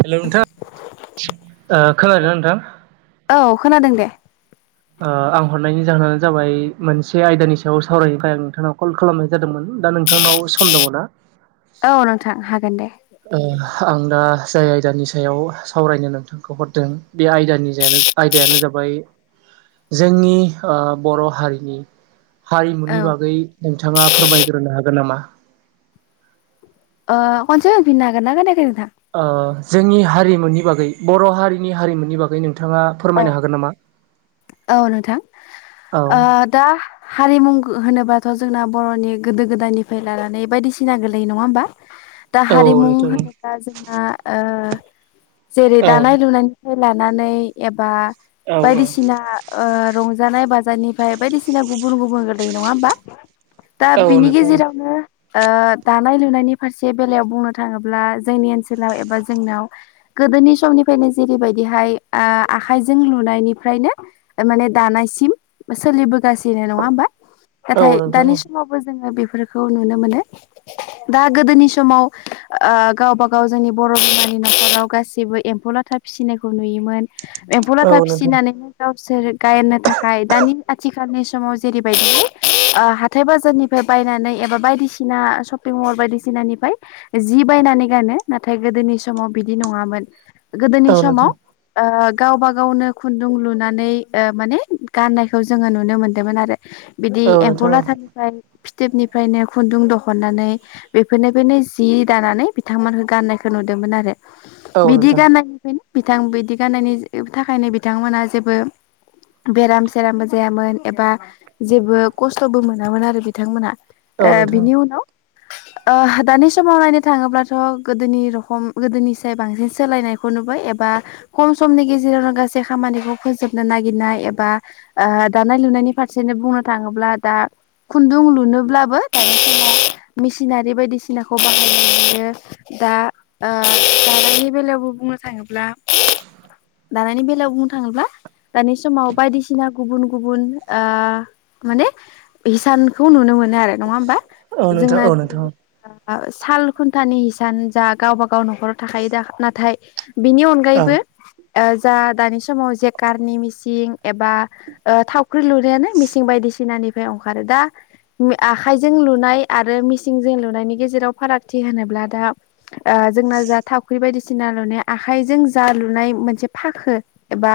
हेल' नोंथां खोनादों नोंथां- औ खोनादों दे- आं हरनायनि जाहोनानो जाबाय मोनसे आयदानि सायाव सावरायफ्राय आं नोंथाङा कल खालामनाय- जादोंमोन दा नोंथांनाव सम दंङ ना- औ नोंथां हागोन दे- आं दा जाय आयदानि सायाव सावरायनो नोंथांखौ हरदों बे आयदानि जायानो- आयदायानो जाबाय जोंनि बर' हारिनि- औ हारिमुनि बागै नोंथाङा फोरमायग्रोनो हागोन नामा- अ खनसे बायना गानायदों ना खानानै नोंथां- जोंनि हारिमुनि बागै बर' हारिनि हारिमुनि बागै नोंथाङा- औ फोरमायनो हागोन नामा- औ नोंथां औ दा- हारिमु होनोबाथ' जोंना बर'नि गोदो गोदायनिफ्राय लानानै बायदिसिना गोलै नङा होमबा- दा औ हारिमु नोंथां होनोब्ला जोंना जेरै औ दानाय लुनायनि- लानानै एबा औ बायदिसिना- औ ना रंजानाय बाजानिफ्राय बायदिसिना गुबुन गुबुन गोरलै नंङा होमबा- दा औ बिनि नोंथां गेजेरावनो ओ दानाय लुनायनि फारसे बेलायाव बुंनो थाङोब्ला जोंनि ओनसोलाव एबा जोंनाव गोदोनि समनिफ्रायनो जेरैबायदिहाय आखाइजों लुनायनिफ्रायनो- माने दानायसिम सोलिबोगासिनो नङा होमबा औ नाथाय नोंथां दानि औ समाव- बो जोंङो बेफोरखौ नुनो मोनो- दा गोदोनि समाव गावबा गाव जोंनि बर' बिमानि न'खराव गासिबो एम्फौ लाथा फिसिनायखौ नुयोमोन एम्फौ औ लाथा नोंथां फिसिनानै गावसोर गायनो थाखाय दानि आथिखालनि समाव जेरैबायदि हाथाइ बाजारनिफ्राय बायनानै एबा बायदिसिना शपिं मल बायदिसिनानिफ्राय- जि बायनानै गानो नाथाय गोदोनि समाव बिदि नङामोन- गोदोनि औ नोंथां समाव गावबा गावनो खुन्दुं लुनानै गानायखौ जोंङो नुनो मोनदोंमोन आरो बिदि औ एम्फौ नोंथां लाथा- ओमफ्राय फिथोबनिफ्रायनो खुन्दुं दिहुननानै - बेफोरनिफ्रायनो जि दानानै बिथांमोनखौ गाननायखौ नुदोंमोन आरो- औ बिदि नोंथां गाननायखनो बिथां बिदि गाननायनि थाखायनो बिथांमोनहा जेबो- बेराम सेरामबो जायामोन एबा जेबो खस्थ'बो मोनामोन आरो बिथांमोनहा- औ ओ नोंथां बिनि उनाव- दानि समाव नायनो थाङोब्लाथ' गोदोनि रखम गोदोनि साय बांसिन सोलायनायखौ नुबाय एबा- खम समनि गेजेरावनो गासै खामानिखौ- फोजोबनो नागिरनाय एबा दानाय लुनायनि फारसेनो बुंनो थांङोब्ला दा- खुन्दुं लुनोब्लाबो [unintelligible] हायो दा ओ दानायनि बेलायावबो बुंनो थाङोब्ला दानायनि बेलायाव बुंनो थाङोब्ला दानि समाव बायदिसिना गुबुन गुबुन ओ माने हिसानखौ नुनो मोनो आरो, नङा होमबा औ नोंथां जोंना औ नोंथां साल खुन्थानि हिसान जा गावबागाव न'खराव थाखायो दा नाथाय बिनि अन औ अनगायैबो जा दानि समाव जे कारनि मिसिं एबा थावख्रि लुनायानो मिसिं बायदिसिनानिफ्राय ओंखारो दा, आखाइजों लुनाय आरो मिसिंजों लुनायनि गेजेराव फारागथि होनोब्ला दा जोंना जा थावख्रि बायदिसिना बसिना लुनाय आखाइजों जा लुनाय मोनसे फाखो एबा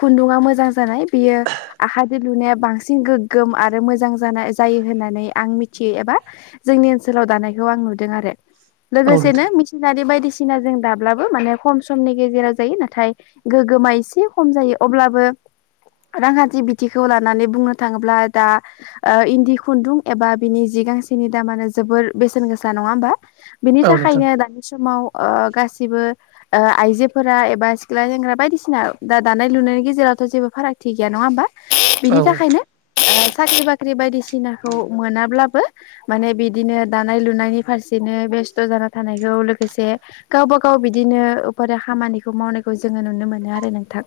खुन्दुङा मोजां जानाय बियो आखायदो लुनाया बांसिन गोग्गोम आरो मोजां जानाय जायो होननानै आं मिथियो एबा जोंनि ओनसोलाव दानायखौ आं नुदों आरो औ लोगोसेनो नोंथां सिनारि बायदिसिना जों दाब्लाबो माने खम समनि गेजेराव जायो नाथाय गोगोमा एसे खम जायो अब्लाबो रांखान्थि बिथिंखौ लानानै बुंनो थाङोब्ला दा इन्दि खुन्दुं एबा बिनि जि गांसेनि दामानो जोबोर बेसेन गोसा नङा होमबा बिनि औ नोंथां थाखायनो दानि समाव गासिबो आइजोफोरा एबा सिख्ला सेंग्रा बायदिसिना दा दानाय लुनायनि गेजेरावथ' जेबो फारागथि गैया नङा होमबा, औ बिनि थाखायनो साख्रि बाख्रि बायदिसिनाखौ मोनाब्लाबो माने बिदिनो दानाय लुनायनि फारसेनो बेस्थ' जाना थानायखौ लोगोसे गावबा गाव बिदिनो अपारे खामानिखौ मावनायखौ जोङो नुनो मोनो आरो नोंथां।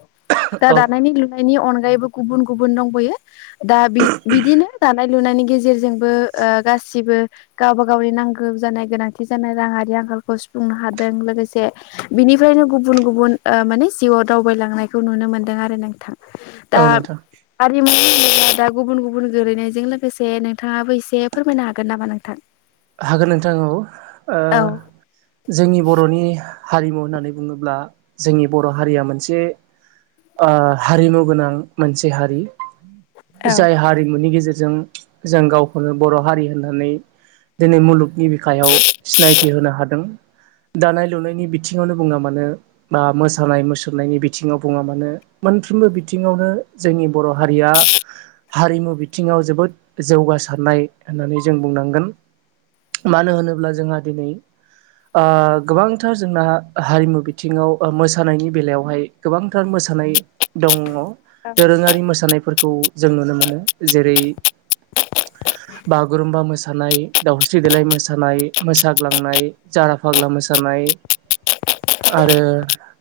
दा औ दानायनि लुनायनि अनगायैबो गुबुन गुबुन दंबयो। दा बि बिदिनो दानाय लुनायनि गेजेरजोंबो गासिबो गावबा गावनि नांगौ जानाय गोनांथि जानाय राङारि आंखालखौ सुफुंनो हादों लोगोसे बिनिफ्रायनो गुबुन गुबुन माने जिउआव दावबायलांनाय बेखौ नुनो मोन्दों आरो नोंथां‌ दा औ नोंथां आरिमु दा गुबुन-गुबुन गोलैनायजों लोगोसे नोंथाङाबो एसे फोरमायनो हागोन नामा नोंथां? हागोन नोंथां औ। औ जोंनि बर'नि हारिमु होननानै बुङोब्ला जोंनि बर' हारिया मोनसे हारिमु गोनां मोनसे हारि। औ जाय हारिमुनि गेजेरजों जों गावखौनो बर' हारि होननानै दिनै मुलुगनि बिखायाव सिनायथि होनो हादों दानाय लुनायनि बिथिङावनो बुङा मानो बा मोसानाय मुसुरनायनि बिथिङाव बुङा मानो मोनफ्रोमबो बिथिङावनो जोंनि बर' हारिया हारिमु बिथिङाव जोबोद जौगासारनाय होननानै जों बुंनांगोन। मानो होनोब्ला जोंहा दिनै ओ गोबांथार जोंना हारिमु बिथिङाव मोसानायनि बेलायावहाय गोबांथार मोसानाय दङ औ दोरोङारि मोसानायफोरखौ जों नुनो मोनो जेरै बागुरुमबा मोसानाय दावस्रि देेलाय मोसानाय मोसाग्लांनाय जारा फाग्ला मोसानाय आरो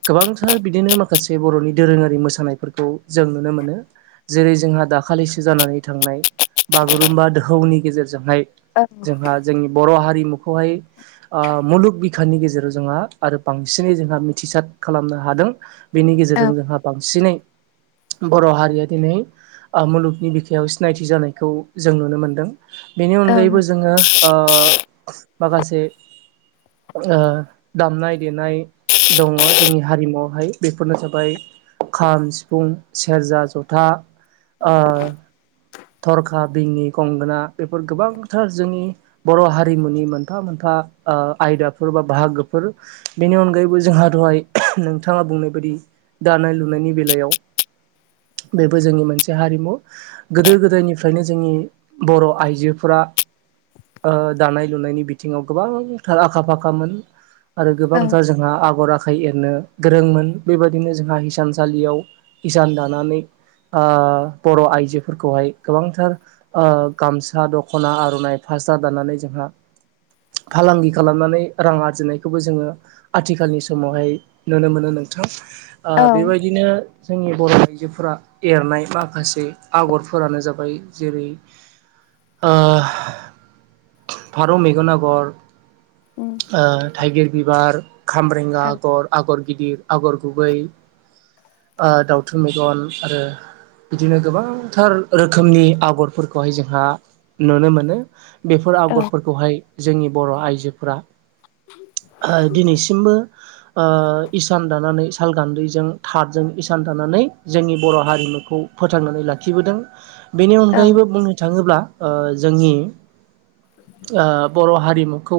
गोबांथार बिदिनो माखासे बर'नि दोरोङारि मोसानायफोरखौ जों नुनो मोनो‌ जेरै जोंहा दाखालिसो जानानै थांनाय बागुरुम्बा दोहौनि गेजेरजोंहाय जोंहा जोंनि बर' हारिमुखौहाय ओ मुलुग बिखानि गेजेराव जोंहा आरो बांसिनै जोंहा मिथिसार खालामनो हादों। बेनि औ गेजेरजों जोंहा बांसिनै बर' हारिया दिनै मुलुगनि बिखायाव सिनायथि जानायखौ जों नुनो मोन्दों। बेनि अनगायैबो जोङो ओ माखासे ओ दामनाय देनाय। दङ जोंनि हारिमुवआवहाय बेफोरनो जाबाय खाम सिफुं सेरजा जथा ओ थरखा बिनि गंगोना बेफोर गोबांथार जोंनि बर' हारिमुनि मोनफा मोनफा ओ आयदाफोर बा बाहागोफोर। बेनि अनगायैबो जोंहा दहाय नोंथाङा बुंनाय बायदि दानाय लुनायनि बेलायाव बेबो जोंनि मोनसे हारिमु। गोदो गोदायनिफ्रायनो जोंनि बर' आइजोफोरा ओ दानाय लुनायनि बिथिङाव गोबांथार आखा फाखामोन आरो औ गोबांथार जों जोंहा आगर आखाइ एरनो गोरोंमोन बेबायदिनो जोंहा हिसानसालियाव हिसान दानानै ओ बर' आइजोफोरखौहाय गोबांथार गामसा दख'ना आर' नाय फास्रा दानानै जोंहा फालांगि खालामनानै रां आरजिनायखौबो जोङो आथिखालनि समावहाय नुनो मोनो नों थां औ बेबायदिनो जोंनि बर' आइजोफोरा एरनाय माखासे आगरफोरानो जाबाय जेरै ओ फारौ मेगन आगर उम ओ थाइगिर बिबार खामब्रेंगा औ आगर आगर गिदिर आगर गुबै ओ दावथु मेगन आरो बिदिनो गोबांथार रोखोमनि आगरफोरखौहाय जोंहा नुनो मोनो। बेफोर औ आगरफोरखौहाय जोंनि बर' आइजोफोरा ओ दिनैसिमबो ओ इसान दानानै साल गान्दैजों थादजों इसान थानानै जोंनि बर' हारिमुखौ फोथांनानै लाखिबोदों। बेनि औ अनगायैबो बुंनो थाङोब्ला ओ जोंनि ओ बर' हारिमुखौ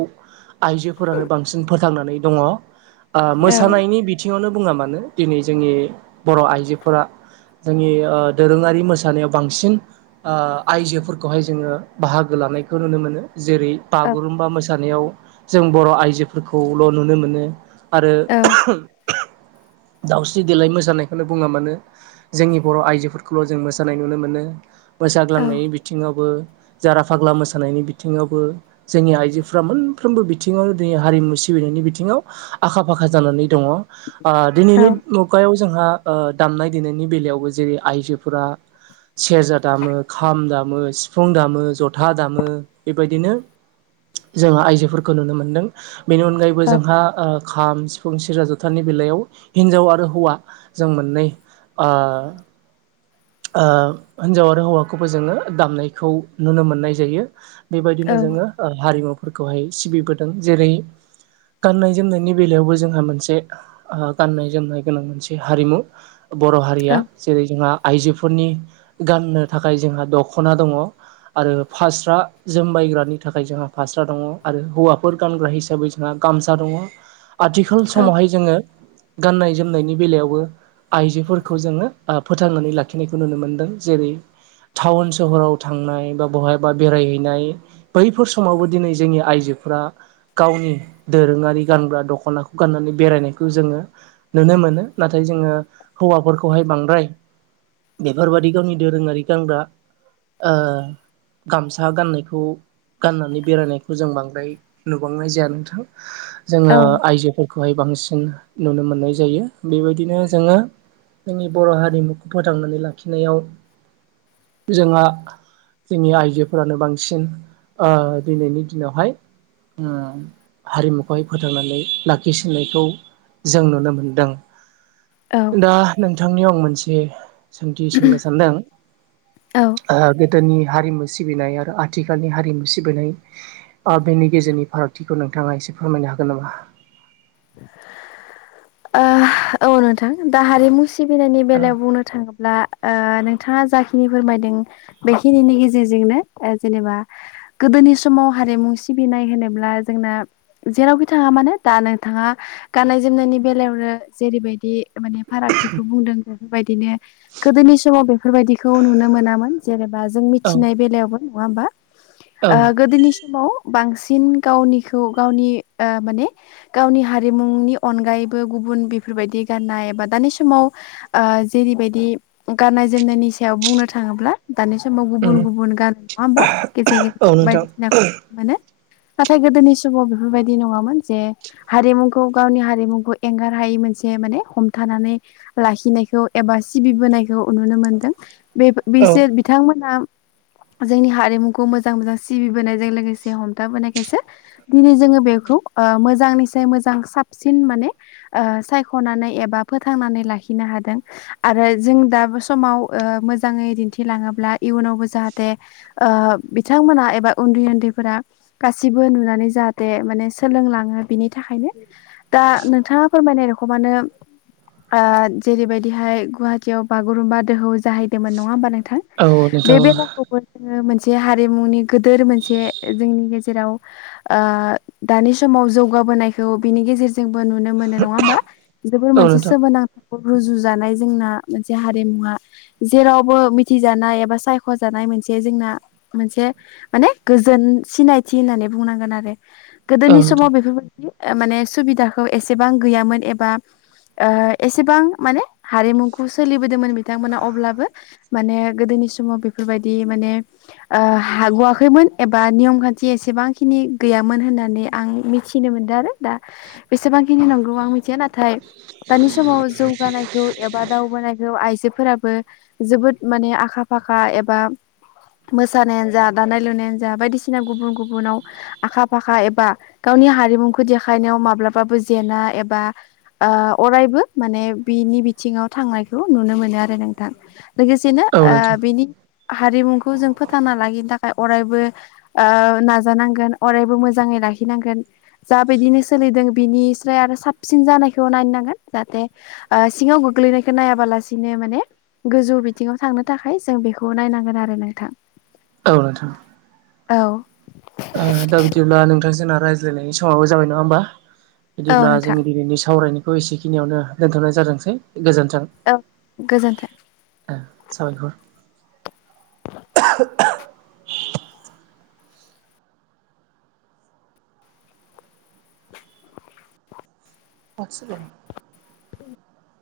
आइजोफोरानो बांसिन फोथांनानै दङ। ओ औ मोसानायनि बिथिङावनो बुङा मानो दिनै जोंनि बर' आइजोफोरा जोंनि ओ दोरोङारि मोसानायाव बांसिन ओ आइजोफोरखौहाय जोङो बाहागो लानायखौ नुनो मोनो। जेरै औ बागुरुम्बा मोसानायाव जों बर' आइजोफोरखौल' नुनो मोनो आरो औ। दावस्रि देलाय मोसानायखौनो बुङा मानो जोंनि बर' आइजोफोरखौल' जों मोसानाय नुनो मोनो। मोसाग्लांनायनि बिथिङावबो जारा फाग्ला मोसानायनि बिथिङावबो। जोंनि आइजोफ्रा मोनफ्रोमबो बिथिङावनो दिनै हारिमु सिबिनायनि बिथिङाव आखा-फाखा जानानै दङ ओ औ दिनैनि मुगायाव जोंहा ओ दामनाय देनायनि बेलायावबो जेरै आइजोफोरा सेरजा दामो खाम दामो सिफुं दामो जथा दामो। बेबायदिनो जोङो आइजोफोरखौ नुनो मोन्दों। बेनि अनगायैबो जोंहा ओ खाम सिफुं सिरा जथानि बेलायाव हिनजाव आरो हौवा जों मोननै ओ ओ हिन्जाव आरो हौवाखौबो जोङो दामनायखौ नुनो मोननाय जायो। बेबायदिनो जोङो ओ हारिमुफोरखौहाय सिबिबोदों जेरै गाननाय-जोमनायनि बेलायावबो जोंहा मोनसे ओ गाननाय-जोमनाय गोनां मोनसे हारिमु बर' हारिया जेरै जोंहा आइजोफोरनि गाननो थाखाय जोंहा दख'ना दङ। आरो फास्रा जोमबायग्रानि थाखाय जोंहा फास्रा दङ आरो हौवाफोर गानग्रा हिसाबै जों जों गामसा दङ आथिखाल समावहाय जोङो गाननाय जोमनायनि बेलायावबो आइजोफोरखौ जोङो फोथांनानै लाखिनायखौ नुनो मोनदों जेरै टाउन सहराव थांनाय बा बहायाबा बेरायहैनाय बैफोर समावबो दिनै जोंनि आइजोफ गावनि दोरोङारि गानग्रा दख'नाखौ गाननानै बेरायनायखौ जोङो नुनो मोनो नाथाय जोङो हौवाफोरखौहाय बांद्राय बेफोरबादि गावनि दोरोङारि गानग्रा गामसा गाननायखौ गाननानै बेरायनायखौ जों बांद्राय नुबांनाय जाया नोंथां जोङो आयजोफोरखौहाय बांसिन नुनो मोननाय जायो बेबायदिनो जोङो जोंनि बर' हारिमुखौ फोथांनानै लाखिनायाव जोंहा जोंनि आइजोफोरानो बांसिन दिनैनि दिनावहाय हारिमुखौहाय फोथांनानै लाखिसिननायखौ जों नुनो मोनो दां औ दा नोंथांनियाव आं मोनसे सोंथि सोंनो सानदों गोदोनि हारिमु सिबिनाय आरो आथिखालनि हारिमु सिबिनाय आ बेनि गेजेरनि फारागथिखौ नोंथाङा एसे फोरमायनो हागोन नामा। ओ औ नोंथां दा हारिमु सिबिनायनि बेलायाव बुंनो थाङोब्ला ओ नोंथाङा जाखिनि फोरमायदों बेखिनिनि गेजेरजोंनो ओ जेनेबा गोदोनि समाव हारिमु सिबिनाय होनोब्ला जोंना जेरावखि थाङा मानो दा नोंथाङा गाननाय जोमनायनि बेलायावनो जेरैबायदि माने फाराथिखौ बुंदों बेफोरबायदिनो गोदोनि समाव बेफोरबायदिखौ नुनो मोनामोन जेनेबा जों औ मिथिनाय बेलायावबो। नङा होमबा औ ओ गोदोनि समाव बांसिन गावनिखौ गावनि ओ माने गावनि हारिमुनि अनगायैबो गुबुन बेफोरबायदि गाननाय एबा दानि समाव ओ जेरैबायदि गाननाय जोमनायनि सायाव बुंनो थाङोब्ला दानि समाव गुबुन उम गुबुन गान नङा होमबा गेजेर गेर औ नोंथां बायदिसिना मोनो नाथाय गोदोनि समाव बेफोरबायदि नङामोन जे हारिमुखौ गावनि हारिमुखौ एंगार हायै मोनसे माने हमथानानै लाखिनायखौ एबा सिबिबोनायखौ नुनो मोनदों बे औ बिसोर बिथांमोना जोंनि हारिमुखौ मोजां मोजां सिबिबोनायजों लोगोसे हमथाबोनायखायसो दिनै जोङो बेखौ ओ मोजांनिस मोजां साबसिन माने ओ सायख'नानै एबा फोथांनानै लाखिनो हादों। आरो जों दा समाव औ मोजाङै दिन्थिलाङोब्ला इयुनावबो जाहाथे ओ बिथांमोना एबा उन्दै उन्दैफोरा गासिबो नुनानै जाहाथे माने सोलोंलाङो बिनि थाखायनो दा नोथाङा फोरमायनाय दख' मानो ओ जेरैबायदिहाय गुवाहाटीयाव बागुरुमबा दोहौ जाहैदोंमोन नङा होमबा नोंथां। औ बे नोंथां बेलाखौबो जोङो मोनसे हारिमुनि गोदोर मोनसे जोंनि गेजेराव ओ दानि समाव जौगाबोनायखौ बिनि गेजेरजोंबो नुनो मोनो नङा होमबा जोबोर औ मोनसे नोंथां सोमोनांथ रुजु जानाय जोंना मोनसे हारिमुवा जेरावबो मिथिजानाय एबा सायख'जानाय मोनसे जोंना मोनसे माने गोजोन सिनायथि होननानै बुंनांगोन आरो। औ नोंथां औ गोदोनि समाव बेफोरबायदि माने सुबिदाखौ एसेबां गैयामोन एबा ओ एसेबां माने हारिमुखौ सोलिबोदोंमोन बिथांमोना अब्लाबो माने गोदोनि समाव बेफोरबायदि माने ओ हाग'आाखैमोन एबा नियम खान्थि एसेबांखिनि गैयामोन होननानै आं मि थिनो मोनदों आरो दा खिनि नंगौ आं मिथिया नाथाय दानि समाव जौगानायखौ एबा दावबानायखौ आइजोफोराबो जोबोद माने आखा फाखा एबा मोसानायानो जा दानाय लुनायानो जा बायदिसिना गुबुन गुबुनाव आखा फाखा एबा गावनि हारिमुखौ देखायनायाव माब्लाबाबो जेना एबा ओ अरायबो माने बिनि बिथिङाव थांनायखौ नुनो मोनो आरो नोंथां। लोगोसेनो ओ नोंथां बिनि हारिमुखौ जों फोथांना लागिनो थाखाय अरायबो ओ नाजानांगोन अरायबो मोजाङै लाखिनांगोन जा बिायदिनो सोलिदों बिनि फ्राय आरो साबसिन जानायखौ नायनांगोन जाहाथे ओ सिङाव गोग्लैनायखौ नायाबालासिनो माने गोजौ बिथिङाव थांनो थाखाय जों बेखौ नायनांगोन आरो नोंथां। औ नोंथां। औ दा बिदिब्ला नोंथांजोंना रायज्लायनायनि समावबो जाबाय नङा होमबा औ बिदिब्ला नोंथां जोंनि दिनैनि सावरायनायखौ एसेखिनियावनो दोनथ'नाय जादोंसै गोजोन्थों औ गोजोन्थों साबायखर बस्र